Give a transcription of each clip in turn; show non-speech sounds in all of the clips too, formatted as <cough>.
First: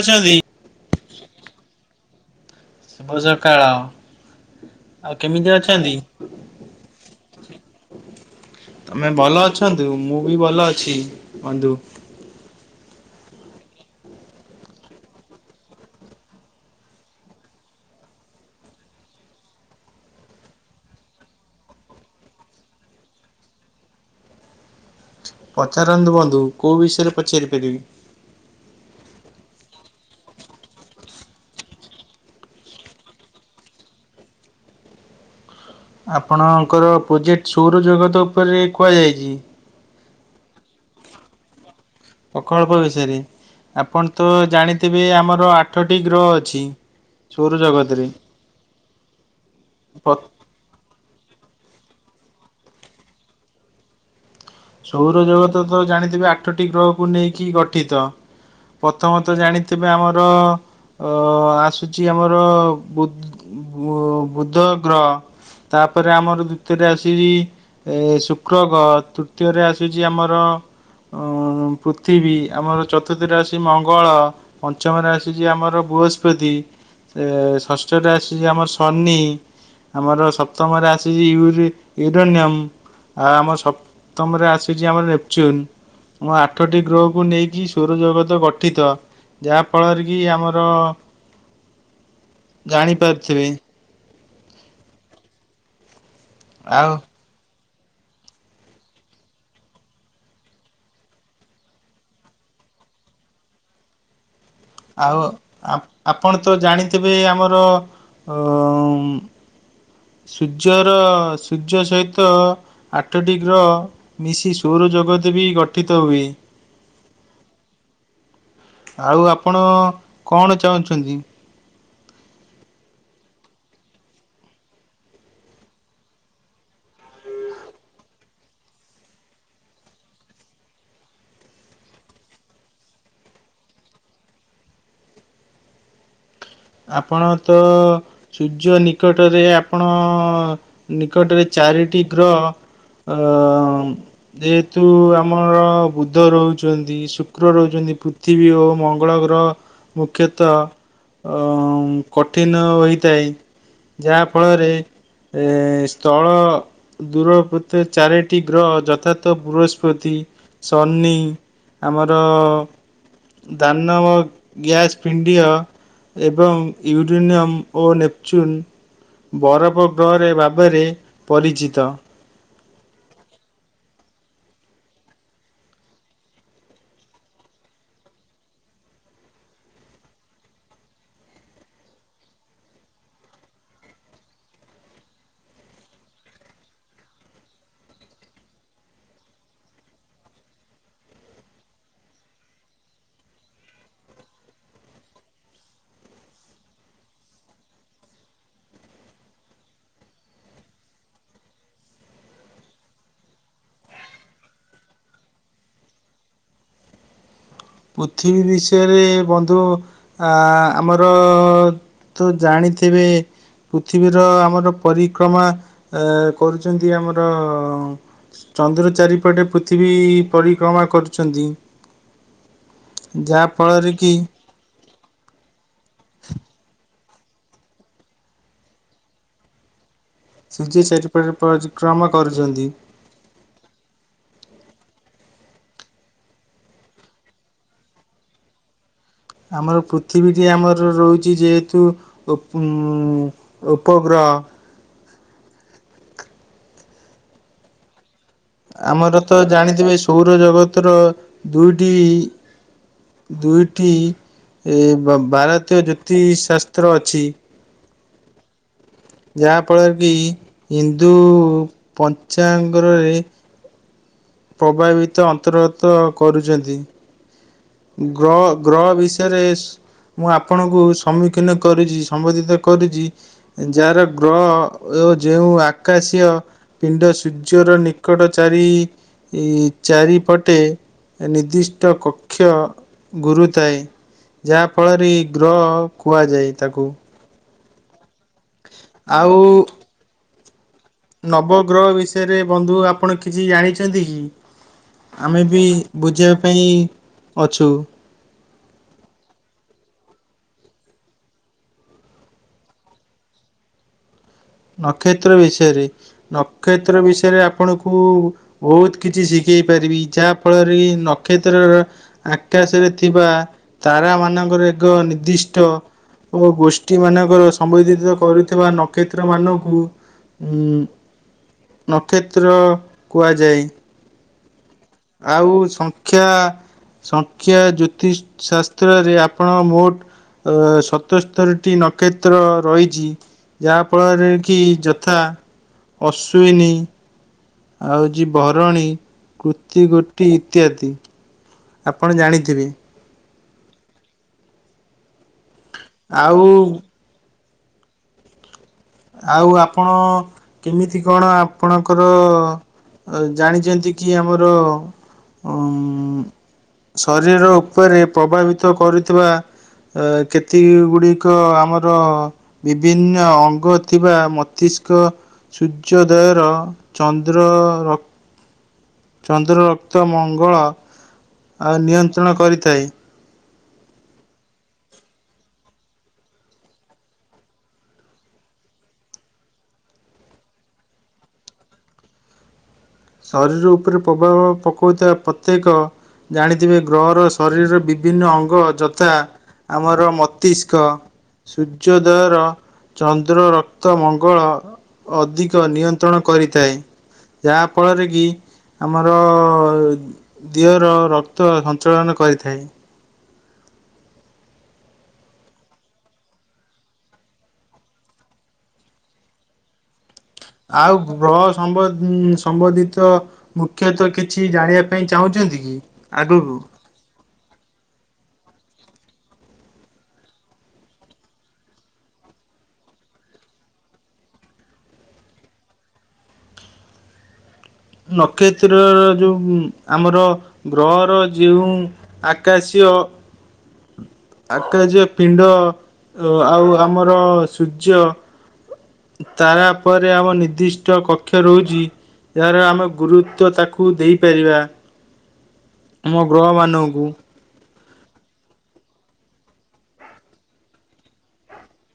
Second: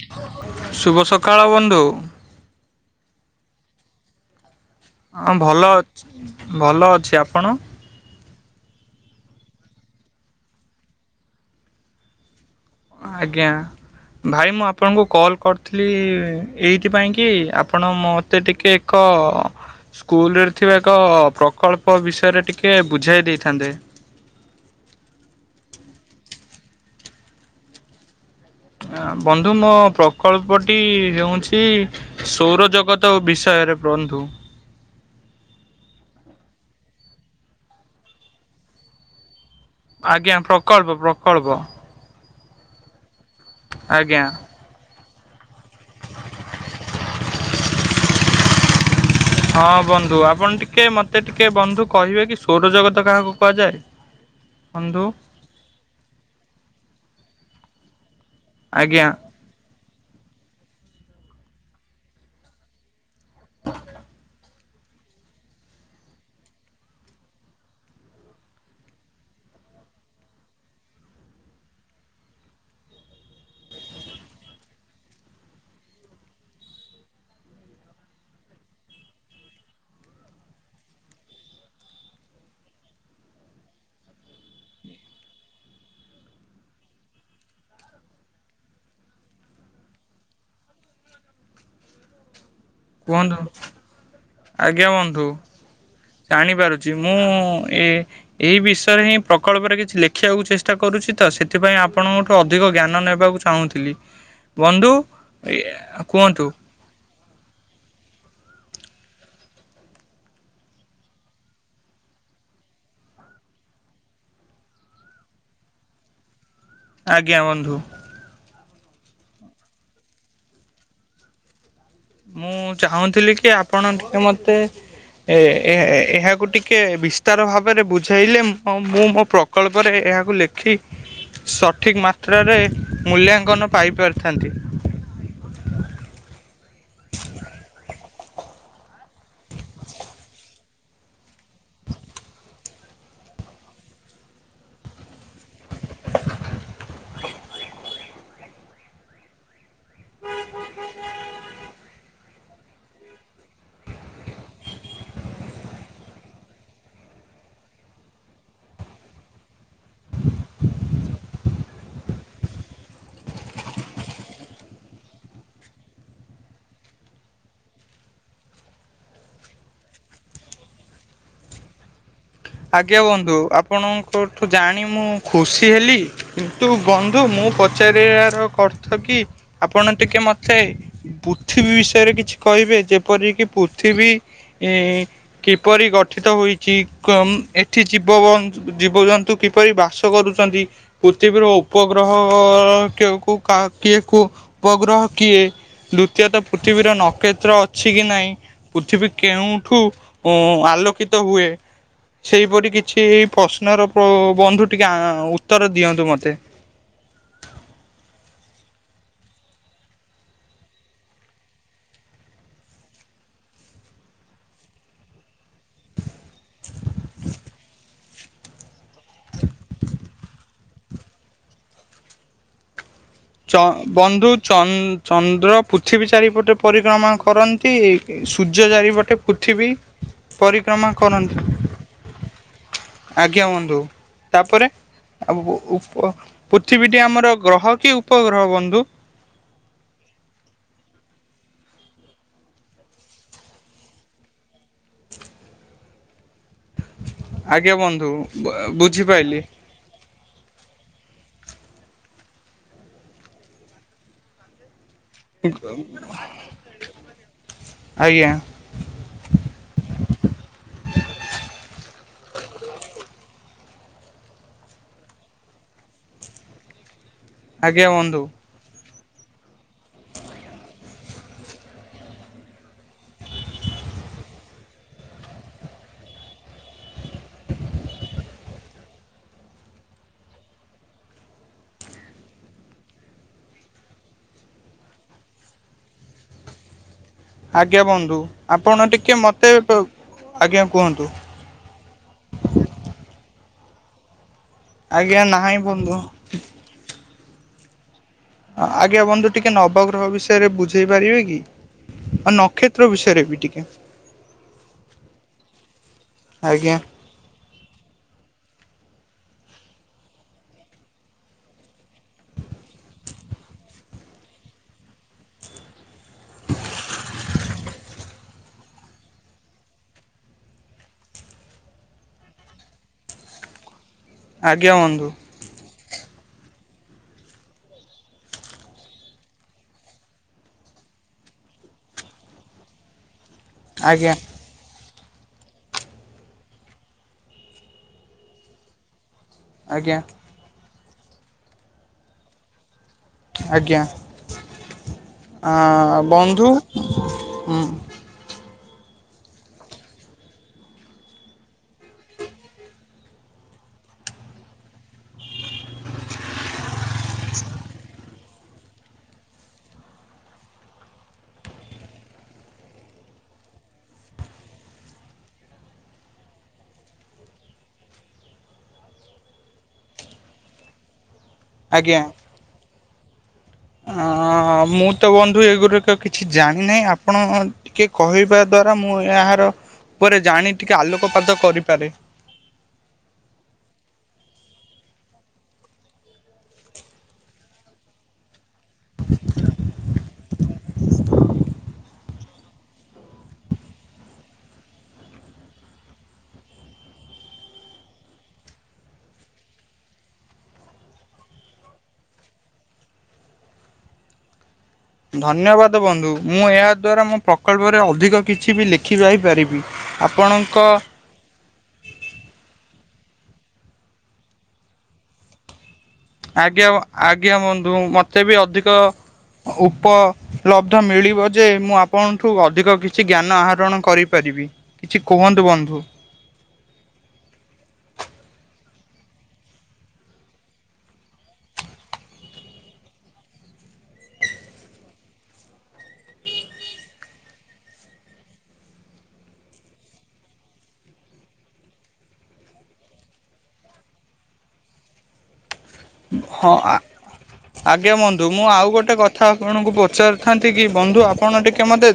ଅଛନ୍ତି ଶୁଭ ସକାଳ ବନ୍ଧୁ। ଶୁଭ ସକାଳ ଅ। ହଁ ଭଲ ଅ, ଭଲ ଅଛି ଆପଣ? ତମେ ଭଲ ଅଛନ୍ତୁ, ମୁଁ ବି ଭଲ ଅଛି ବନ୍ଧୁ। ଆଜ୍ଞା। ଭାଇ ମୁଁ ଆପଣଙ୍କୁ କଲ୍ କରିଥିଲି ଏଇଥି ପାଇଁକି, ଆପଣ ମତେ ଟିକେ ଏକ, ସ୍କୁଲରେ ଥିବା ଏକ ପ୍ରକଳ୍ପ ବିଷୟରେ ଟିକେ ବୁଝାଇ ଦେଇଥାନ୍ତେ। ପଚାରନ୍ତୁ ବନ୍ଧୁ, କୋଉ ବିଷୟରେ ପଚାରି ପାରିବି? ବନ୍ଧୁ ମୋ ପ୍ରକଳ୍ପଟି ହେଉଁଛି ସୌର ଜଗତ ଓ ବିଷୟରେ ବନ୍ଧୁ। ଆପଣଙ୍କର ପ୍ରୋଜେକ୍ଟ୍ ସୌର ଜଗତ ଉପରେ କୁହାଯାଇଚି। ଆଜ୍ଞା, ପ୍ରକଳ୍ପ ପ୍ରକଳ୍ପ। ପ୍ରକଳ୍ପ ବିଷୟରେ, ଆପଣ ଆଜ୍ଞା। ତ ଜାଣିଥିବେ ଆମର ଆ ଆଠଟି ଗ୍ରହ ଅଛି, ସୋରଜଗତରେ, ହଁ ବନ୍ଧୁ ପ୍ର ଆପଣ ଟିକେ ମ ମତେ ଟିକେ ବନ୍ଧୁ କହିବେ କି, ସୌରଜଗତ କାହାକୁ କୁହାଯାଏ? ବନ୍ଧୁ ସୌର ଜଗତ ତ ଜାଣିଥିବେ ଆଠଟି ଗ୍ରହକୁ ନେଇକି ଗଠିତ, ଆଜ୍ଞା। ପ୍ରଥମ ତ ଜାଣିଥି ଥିବେ ଆମର ଅ ଆସୁଚି ଆମର, ବୁ ବୁଧ ଗ୍ରହ। ତାପରେ ଆମର ଦ୍ୱିତୀୟରେ ଆସୁଚି ଏ ଶୁକ୍ର ଗ୍ରହ। ତୃତୀୟରେ ଆସୁଚି ଆମର ପୃଥିବୀ, ଆମର ଚତୁର୍ଥରେ ଆସୁଚି ମଙ୍ଗଳ ପଞ୍ଚମରେ ଆସୁଚି ଆମର ବୃହସ୍ପତି ଷଷ୍ଠଟା ଆସୁଚି ଆମର ଶନି ଆମର ସପ୍ତମରେ ଆସୁଚି ୟୁ ୟୁରେନିୟମ୍, ଆଉ ଆମ ସ୍ ସପ୍ତମ ରେ ଆସୁଚି ଆମର ନେପଚୁନ୍ ଆମର ଆଠଟି ଗ୍ରହକୁ ନେଇକି ସୌରଜଗତ ଗଠିତ, ଯାହାଫଳରେ କି ଆମର, କୁହନ୍ତୁ ଜାଣିପାରୁଥିବେ ଆଜ୍ଞା ବନ୍ଧୁ ଆଉ ଜାଣିପାରୁଛି ମୁଁ, ଏ, ଏଇ ବିଷୟରେ ହିଁ ପ୍ରକଳ୍ପରେ କିଛି ଲେଖିବାକୁ ଚେଷ୍ଟା କରୁଛି ତ ସେଥିପାଇଁ ଆପଣଙ୍କ ଠୁ ଅଧିକ ଜ୍ଞାନ ନେବାକୁ, ଚାହୁଁଥିଲି, <unintelligible> ବନ୍ଧୁ ଆଉ ଆପ୍ ଆପଣ କୁହନ୍ତୁ ତ ଜାଣିଥିବେ ଆମର ଓ ଉଁ, ସୂର୍ଯ୍ୟର ସୂର୍ଯ୍ୟ ସହିତ, ଆଠଟି ଗ୍ରହ ମିଶି ସୌର ଜଗତ ବି ଗଠିତ ହୁଏ, ଆଜ୍ଞା ବନ୍ଧୁ, ଆଉ ଆପଣ କଣ ଚାହୁଁଛନ୍ତି? ମୁଁ ଚାହୁଁଥିଲି କି ଆପଣ ଟିକେ ମତେ, ଏ ଏ ଏ ଏହାକୁ ଟିକେ ବିସ୍ତାର ଭାବରେ ବୁଝାଇଲେ ମୁ ହଁ କମ୍ ମୁଁ ମୋ ପ୍ର କଳ୍ପରେ ଏହାକୁ ଲେଖି, ସଠିକ୍ ମାତ୍ରାରେ ମୂଲ୍ୟାଙ୍କନ ପାଇଁ ପାରିଥାନ୍ତି, ଆପଣ ତୋ, ସୂର୍ଯ୍ୟ ନିକଟରେ ଆପଣ ନିକଟରେ ଚାରିଟି ଗ୍ରହ, ଅ ଙ୍ଗ୍, ଯେହେତୁ ଆମର ବୁଦ୍ଧ ରହୁଛନ୍ତି ଶୁକ୍ର ରହୁଛନ୍ତି ପୃ ଥିବୀ ଓ ମଙ୍ଗଳ ଗ୍ରହ ମୁଖ୍ୟତଃ, ଅ କଠିନ ହୋଇଥାଏ ଯାହା ଫଳରେ, ଏ ସ୍ଥଳ, ଦୂରତ ଚାରିଟି ଗ୍ରହ ଯଥାର୍ଥ ବୃହସ୍ପତି ସନି, ଆମର ଧାନ ଗ୍ୟାସ୍ ପିଣ୍ଡିଅ, ଏବଂ ୟୁରିନିୟମ୍ ଓ ନେଚୁନ୍, ବରଫ ଗ୍ରହରେ ଭାବରେ ପରିଚିତ, ଆଜ୍ଞା ବନ୍ଧୁ ଆପଣଙ୍କଠୁ ଜାଣି ମୁଁ ଖୁସି ହେଲି, କିନ୍ତୁ ବନ୍ଧୁ ମୁଁ ପଚାରିବାର ଅର୍ଥ କି ଆପଣ ଟିକେ ମତେ, ପୃଥିବୀ ବିଷୟରେ କିଛି କହିବେ ଯେପରିକି ପୃଥିବୀ, ଏ କିପରି ଗଠିତ ହୋଇଛି, କମ୍ ଏଠି ଜୀବୁ ଜୀବଜନ୍ତୁ କିପରି ବାସ କରୁଛନ୍ତି, ପୃଥିବୀର ଉପଗ୍ରହ କିଏ କୁ କାହା କିଏ କୁ ଉପଗ୍ରହ କିଏ, ଦ୍ଵିତୀୟତଃ ପୃଥିବୀର ନକ୍ଷତ୍ର ଅଛି କି ନାହିଁ, ପୃଥିବୀ କେଉଁଠୁ ଅଁ ଆଲୋକିତ ହୁଏ, ସେଇପରି କିଛି ପ୍ରଶ୍ନର ପ୍ର ବନ୍ଧୁ ଟିକେ ଆଉ ଉତ୍ତର ଦିଅନ୍ତୁ ମତେ, ପୃଥିବୀ ବିଷୟରେ ଏଇ ବନ୍ଧୁ ଆ ଆମର, ତ ଜାଣିଥିବେ, ପୃଥିବୀର ଆମର ପରିକ୍ରମା ଏଁ କରୁଛନ୍ତି ଆମର, ଚନ୍ଦ୍ର ଚାରିପଟେ ପୃଥିବୀ ପରିକ୍ରମା କରୁଛନ୍ତି, ଯାହା ଚ ଫଳରେ କି ବନ୍ଧୁ, ଚନ୍ ଚନ୍ଦ୍ର ପୃଥିବୀ ଚାରିପଟେ ପରିକ୍ରମା କରନ୍ତି ସୂର୍ଯ୍ୟ ଚାରିପଟେ, ପୃଥିବୀ, ସୂର୍ଯ୍ୟ ପରିକ୍ରମା ଚାରିପଟେ କରନ୍ତି ପରିକ୍ରମା କରୁଛନ୍ତି, ଆଜ୍ଞା ବନ୍ଧୁ ତାପରେ, ଆମକୁ ଉପ ପୃଥିବୀଟି ଆମର ଗ୍ରହ କି ଉପଗ୍ରହ ବନ୍ଧୁ? ଆମର ପୃଥିବୀଟି ଆମର ରହୁଛି ଯେହେତୁ ଉପ ଉମ ଉପଗ୍ରହ। ଆଜ୍ଞା ବନ୍ଧୁ। ଆମର ତ ବୁଝିପାଇଲି ଜାଣିଥିବେ ସୌରଜଗତର ଦୁଇଟି ଦୁଇଟି ଏ ଭାରତୀୟ ଜ୍ୟୋତିଶାସ୍ତ୍ର ଅଛି। ଆଜ୍ଞା ଯାହା ଫଳରେ କି ହିନ୍ଦୁ ପଞ୍ଚଙ୍ଗରରେ ପ୍ରଭାବିତ ଅନ୍ତର୍ଗତ କରୁଛନ୍ତି ଆଜ୍ଞା ବନ୍ଧୁ। ଗ୍ରହ ଗ୍ରହ ବିଷୟରେ ମୁଁ ଆପଣଙ୍କୁ ସମ୍ମୁଖୀନ କରୁଛି ସମ୍ବୋଧିତ କରୁଛି। ଯାହାର ଗ୍ରହ ଓ ଯେଉଁ ଆକାଶୀୟ। ପିଣ୍ଡ ସୂର୍ଯ୍ୟର ନିକଟ ଚାରି ଏଇ ଚାରିପଟେ ନିର୍ଦ୍ଦିଷ୍ଟ କକ୍ଷ ଗୁରୁଥାଏ। ଯାହା ଫଳରେ ଗ୍ରହ କୁହାଯାଏ ତାକୁ। ଆଜ୍ଞା ବୁନ୍ଧୁ ଆପଣ ଟିକିଏ ଆଉ ମୋତେ ପ, ଆଜ୍ଞା କୁହନ୍ତୁ। ନବଗ୍ରହ ବିଷୟରେ ବନ୍ଧୁ ଆପଣ କିଛି ଜାଣିଛନ୍ତି କି? ଆଜ୍ଞା ଆମେ ନାହିଁ ବି ବନ୍ଧୁ। ବୁଝିବା ପାଇଁ ଅଛୁ। ହଁ ଆଜ୍ଞା ବନ୍ଧୁ ଟିକେ ନବଗ୍ରହ ବିଷୟରେ ବୁଝେଇ ପାରିବେ କି? ଆଉ ନକ୍ଷତ୍ର ବିଷୟରେ ବି ଟିକେ। ନକ୍ଷତ୍ର ବିଷୟରେ ଆଜ୍ଞା ନକ୍ଷତ୍ର ବିଷୟରେ ଆ ଆପଣଙ୍କୁ ବହୁତ କିଛି ଶିଖେଇ ପାରିବି ଯାହା ଫଳରେ ନକ୍ଷତ୍ରର ଆକାଶରେ ଥିବା ତାରା ମାନଙ୍କର ଏକ ନିର୍ଦ୍ଦିଷ୍ଟ ଓ ଗୋଷ୍ଠୀ ମାନଙ୍କର ସମ୍ବୋଧିତ କରୁଥିବା ନକ୍ଷ ତ୍ର ମାନଙ୍କୁ ନକ୍ଷତ୍ର କୁହାଯାଏ। ଆଜ୍ଞା ବନ୍ଧୁ। ଆଉ ସଂଖ୍ୟା ସଂଖ୍ୟା ଜ୍ୟୋତିଷଶାସ୍ତ୍ରରେ ଆପଣ ମୋଟ ଅ ସତସ୍ତରୀଟି ନକ୍ଷତ୍ର ରହିଛି ଆଜ୍ଞା ଯାହାଫଳରେ କି ଯଥା ଅଶ୍ୱିନୀ ଆଉ ଜି ବରଣୀ। ତି ଆଜ୍ଞା ଗୋଟି ଇତ୍ୟାଦି ଆପଣ ଜାଣିଥିବେ। ଆଜ୍ଞା ଆଁ ଆଉ ବନ୍ଧୁ। ହୁଁ ଆଉ ଆପଣ କେମିତି କଣ ଆପଣଙ୍କର ଜାଣିଛନ୍ତି କି ଆମର ଉମ ଶରୀର ଉପରେ ପ୍ରଭାବିତ କରୁଥିବା ଏ କେତିକି ଗୁଡ଼ିକ ଆମର ବିଭିନ୍ନ ଅଙ୍ଗ ଥିବା ମସ୍ତିଷ୍କ ସୂର୍ଯ୍ୟୋଦୟର ଚନ୍ଦ୍ର ର ଚନ୍ଦ୍ର ରକ୍ତ ମଙ୍ଗଳ ଆଉ ନିୟନ୍ତ୍ରଣ କରିଥାଏ। ଅଁ ମୁଁ ତ ବନ୍ଧୁ ଏଗୁଡ଼ିକ କିଛି ଜାଣିନାହିଁ ଆପଣ ଟିକେ କହିବା ଦ୍ଵାରା ମୁଁ ଏହାର ଉପରେ ଜାଣି ଟିକେ ଆଲୋକପାତ କରିପାରେ। ଶରୀର ଉପରେ ପ୍ରଭାବ ପକାଉଥିବା ପ୍ରତ୍ୟେକ ଜାଣିଥିବେ ଗ୍ରହର ଶରୀରର ବିଭିନ୍ନ ଅଙ୍ଗ ଯଥା ଆମର ମସ୍ତିଷ୍କ ସୂର୍ଯ୍ୟୋଦୟର ଚନ୍ଦ୍ର ରକ୍ତ ମଙ୍ଗଳ। ଅଧିକ ନିୟନ୍ତ୍ରଣ କରିଥାଏ। ଏହା ଫଳରେ କି ଆମର ଦିହର ରକ୍ତ ସଞ୍ଚଳନ କରିଥାଏ। ଧନ୍ୟବାଦ ବନ୍ଧୁ ମୁଁ ଏହା ଦ୍ୱାରା ମୋ ପ୍ରକଳ୍ପରେ ଅଧିକ କିଛି ବି ଲେଖି ଯାଇ ପାରିବି। ଆପଣଙ୍କ ଆଉ ଗ୍ରହ ସମ୍ବ ସମ୍ବନ୍ଧିତ ମୁଖ୍ୟତଃ କିଛି ଜାଣିବା ପାଇଁ ଚାହୁଁଛନ୍ତି କି? ଆଗକୁ ଆଜ୍ଞା ଆଜ୍ଞା ବନ୍ଧୁ ମତେ ବି ଅଧିକ ଉପଲବ୍ଧ ମିଳିବ ଯେ ମୁଁ ଆପଣଠୁ ଅଧିକ କିଛି ଜ୍ଞାନ ଆହରଣ କରିପାରିବି। କିଛି କୁହନ୍ତୁ ବନ୍ଧୁ? ନକ୍ଷତ୍ରର ଯେଉଁ ଆମର ଗ୍ରହର ଯେଉଁ ଆକାଶୀୟ ଆକାଶୀର୍ଯ୍ୟ ପିଣ୍ଡ ଆଉ ଆମର ସୂର୍ଯ୍ୟ ତାରାପରେ ଆମ ନିର୍ଦ୍ଦିଷ୍ଟ କକ୍ଷ ରହୁଛି। ଯାହାର ଆମେ ଗୁରୁତ୍ୱ ତାକୁ ଦେଇପାରିବା। ଆମ ହଁ ଆ ଗ୍ରହମାନଙ୍କୁ ଆଜ୍ଞା ବନ୍ଧୁ ମୁଁ ଆଉ ଗୋଟେ କଥା ଆପଣଙ୍କୁ ପଚାରିଥାନ୍ତି କି ବନ୍ଧୁ ଆପଣ ଟିକେ ମୋତେ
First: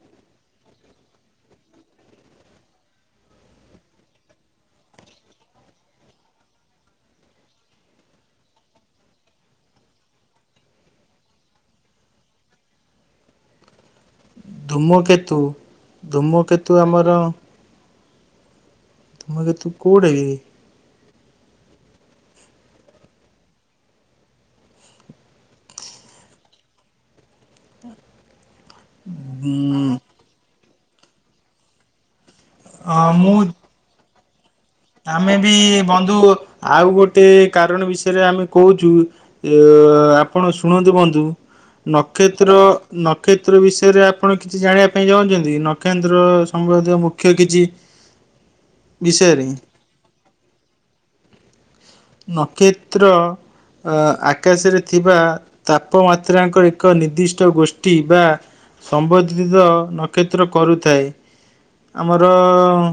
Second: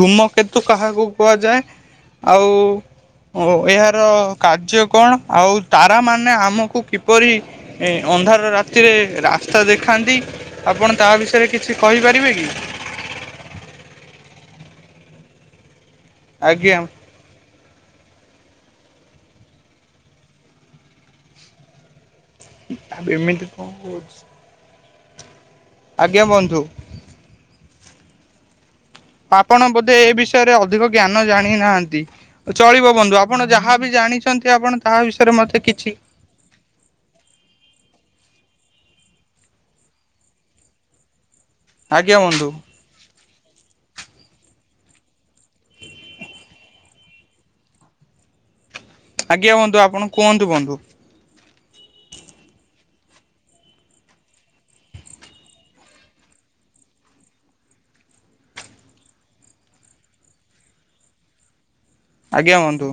ଧୂମକେତୁ କାହାକୁ କୁହାଯାଏ ଆଉ ଓ ଏହାର କାର୍ଯ୍ୟ କଣ ଆଉ ତାରା ମାନେ ଆମକୁ କିପରି ଏ ଅନ୍ଧାର ରାତିରେ ରାସ୍ତା ଦେଖାନ୍ତି ଆପଣ ତାହା ବିଷୟରେ କିଛି କହିପାରିବେ କି? ଧୂମକେତୁ ଧୂମକେତୁ ଆଜ୍ଞା ଆମର ଧୂମକେତୁ କୋଉଟା କି? ଆବେ ଏମିତି କଣ କହୁଚି? ଆଜ୍ଞା ବନ୍ଧୁ। ଆପଣ ବୋଧେ ଏ ଉଁ ବିଷୟରେ ଅଧିକ ଜ୍ଞାନ ଜାଣି ନାହାନ୍ତି ଚଳିବ ବନ୍ଧୁ ଆପଣ ମୁଁ ଯାହା ଜାଣିଛନ୍ତି ଆପଣ ତାହା ବିଷୟରେ ଆମେ ବି ମତେ କିଛି ବନ୍ଧୁ ଆଉ ଗୋଟେ କାରଣ ବିଷୟରେ ଆମେ କହୁଛୁ। ଅ ଆପଣ ଶୁଣନ୍ତୁ ବନ୍ଧୁ ଆଜ୍ଞା ବନ୍ଧୁ ନକ୍ଷତ୍ର ନକ୍ଷତ୍ର ବିଷୟରେ ଆପଣ କିଛି ଜାଣିବା ପାଇଁ ଚାହୁଁଛନ୍ତି ନକ୍ଷତ୍ର ସଂବନ୍ଧୀୟ ମୁଖ୍ୟ କିଛି। <inaudible> ବିଷୟରେ ଆଜ୍ଞା ବନ୍ଧୁ ଆପଣ କୁହନ୍ତୁ ବନ୍ଧୁ? ନକ୍ଷତ୍ର ଆକାଶରେ ଥିବା ତାପମାତ୍ରାଙ୍କ ଏକ ନିର୍ଦ୍ଦିଷ୍ଟ ଗୋଷ୍ଠୀ ବା ସମ୍ବନ୍ଧିତ ନକ୍ଷତ୍ର କରୁଥାଏ ଆମର ଆଜ୍ଞା ବନ୍ଧୁ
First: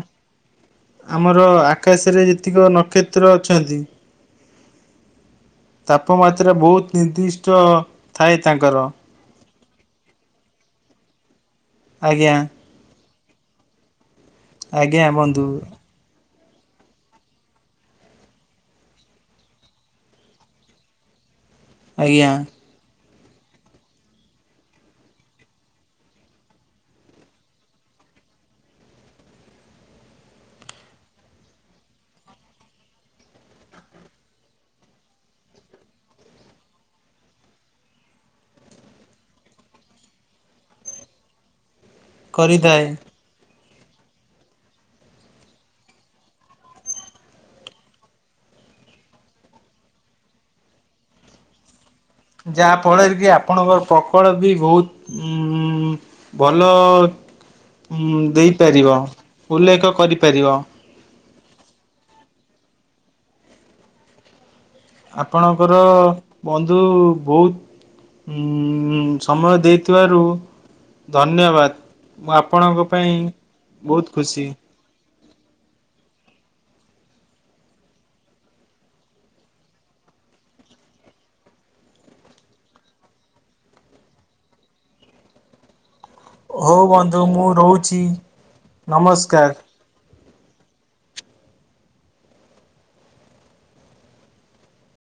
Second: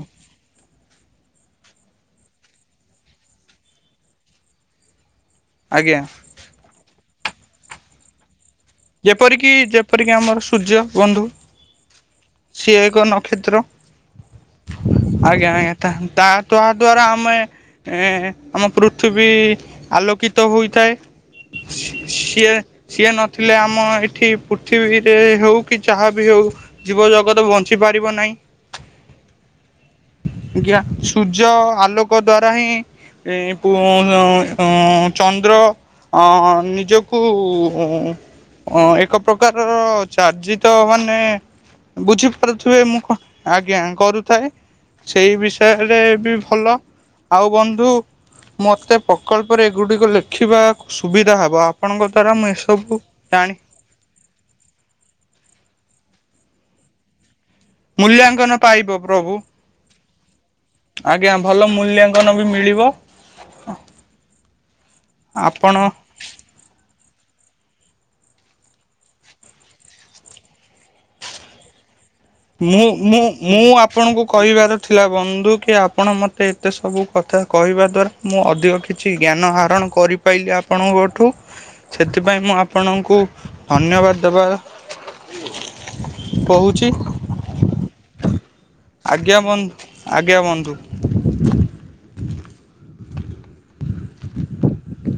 ଆମର ଆକାଶରେ ଯେତିକ ନକ୍ଷତ୍ର ଅଛନ୍ତି। ଆଜ୍ଞା। ତାପମାତ୍ରା ବହୁତ ନିର୍ଦ୍ଦିଷ୍ଟ ଥାଏ ତାଙ୍କର। ଯେପରିକି ଯେପରିକି ଆମର ସୂର୍ଯ୍ୟ ବନ୍ଧୁ। ଆଜ୍ଞା। ସିଏ ଏକ ନକ୍ଷତ୍ର ଆଜ୍ଞା ଆଜ୍ଞା। ତା ତା ଦ୍ଵାରା ଆମେ ହୁଁ ଆମ ପୃଥିବୀ ଆଲୋକିତ ହୋଇଥାଏ। ଆଜ୍ଞା ସିଏ ସିଏ ନ ଥିଲେ ଆମ ଏଠି ପୃଥିବୀରେ ହଉ କି ଚାହା ବି ହଉ। ଜୀବ ଜଗତ ବଞ୍ଚି ପାରିବ ନାହିଁ। <inaudible> ଜ୍ଞା ସୂର୍ଯ୍ୟ ଆଲୋକ ଦ୍ଵାରା ହିଁ ଏ ପ ଅ ଚନ୍ଦ୍ର ଅଁ ନିଜକୁ ହଁ ଏକ ପ୍ରକାରର ଚାର୍ଜିତ ମାନେ ବୁଝିପାରୁଥିବେ କରିଥାଏ। ମୁଁ କଣ ଆଜ୍ଞା କରୁଥାଏ ସେଇ ବିଷୟରେ ବି ଭଲ ଆଉ ବନ୍ଧୁ ମତେ ପ୍ରକଳ୍ପରେ ଏଗୁଡିକ ଲେଖିବାକୁ ସୁବିଧା ହବ ଆପଣଙ୍କ ଦ୍ଵାରା ମୁଁ ଏସବୁ ଜାଣି ପକଳ ବି ବହୁତ ଉଁ ଭଲ ଉଁ ମୂଲ୍ୟାଙ୍କନ ଦେଇପାରିବ ପାଇବ ପ୍ରଭୁ ଉଲ୍ଲେଖ କରିପାରିବ। ଆଜ୍ଞା ଭଲ ମୂଲ୍ୟାଙ୍କନ ବି ମିଳିବ। ଆପଣ ଆପଣଙ୍କର ବନ୍ଧୁ ବହୁତ ଉଁ ସମୟ ଦେଇଥିବାରୁ ଧନ୍ୟବାଦ। ମୁଁ ଆପଣଙ୍କ ପାଇଁ ମୁଁ ମୁଁ ବହୁତ ଆପଣଙ୍କୁ ଖୁସି। କହିବାର ଥିଲା ବନ୍ଧୁ କି ଆପଣ ମୋତେ ଏତେ ସବୁ କଥା କହିବା ଦ୍ୱାରା ମୁଁ ଅଧିକ କିଛି ଜ୍ଞାନ ଆହରଣ କରି ପାଇଲି ଆପଣଙ୍କଠୁ ସେଥିପାଇଁ ମୁଁ ଆପଣଙ୍କୁ ଧନ୍ୟବାଦ ଦେବା ହଉ କହୁଛି ବନ୍ଧୁ ମୁଁ ରହୁଛି। ଆଜ୍ଞା ନମସ୍କାର। ବନ୍ଧୁ ଆଜ୍ଞା ବନ୍ଧୁ।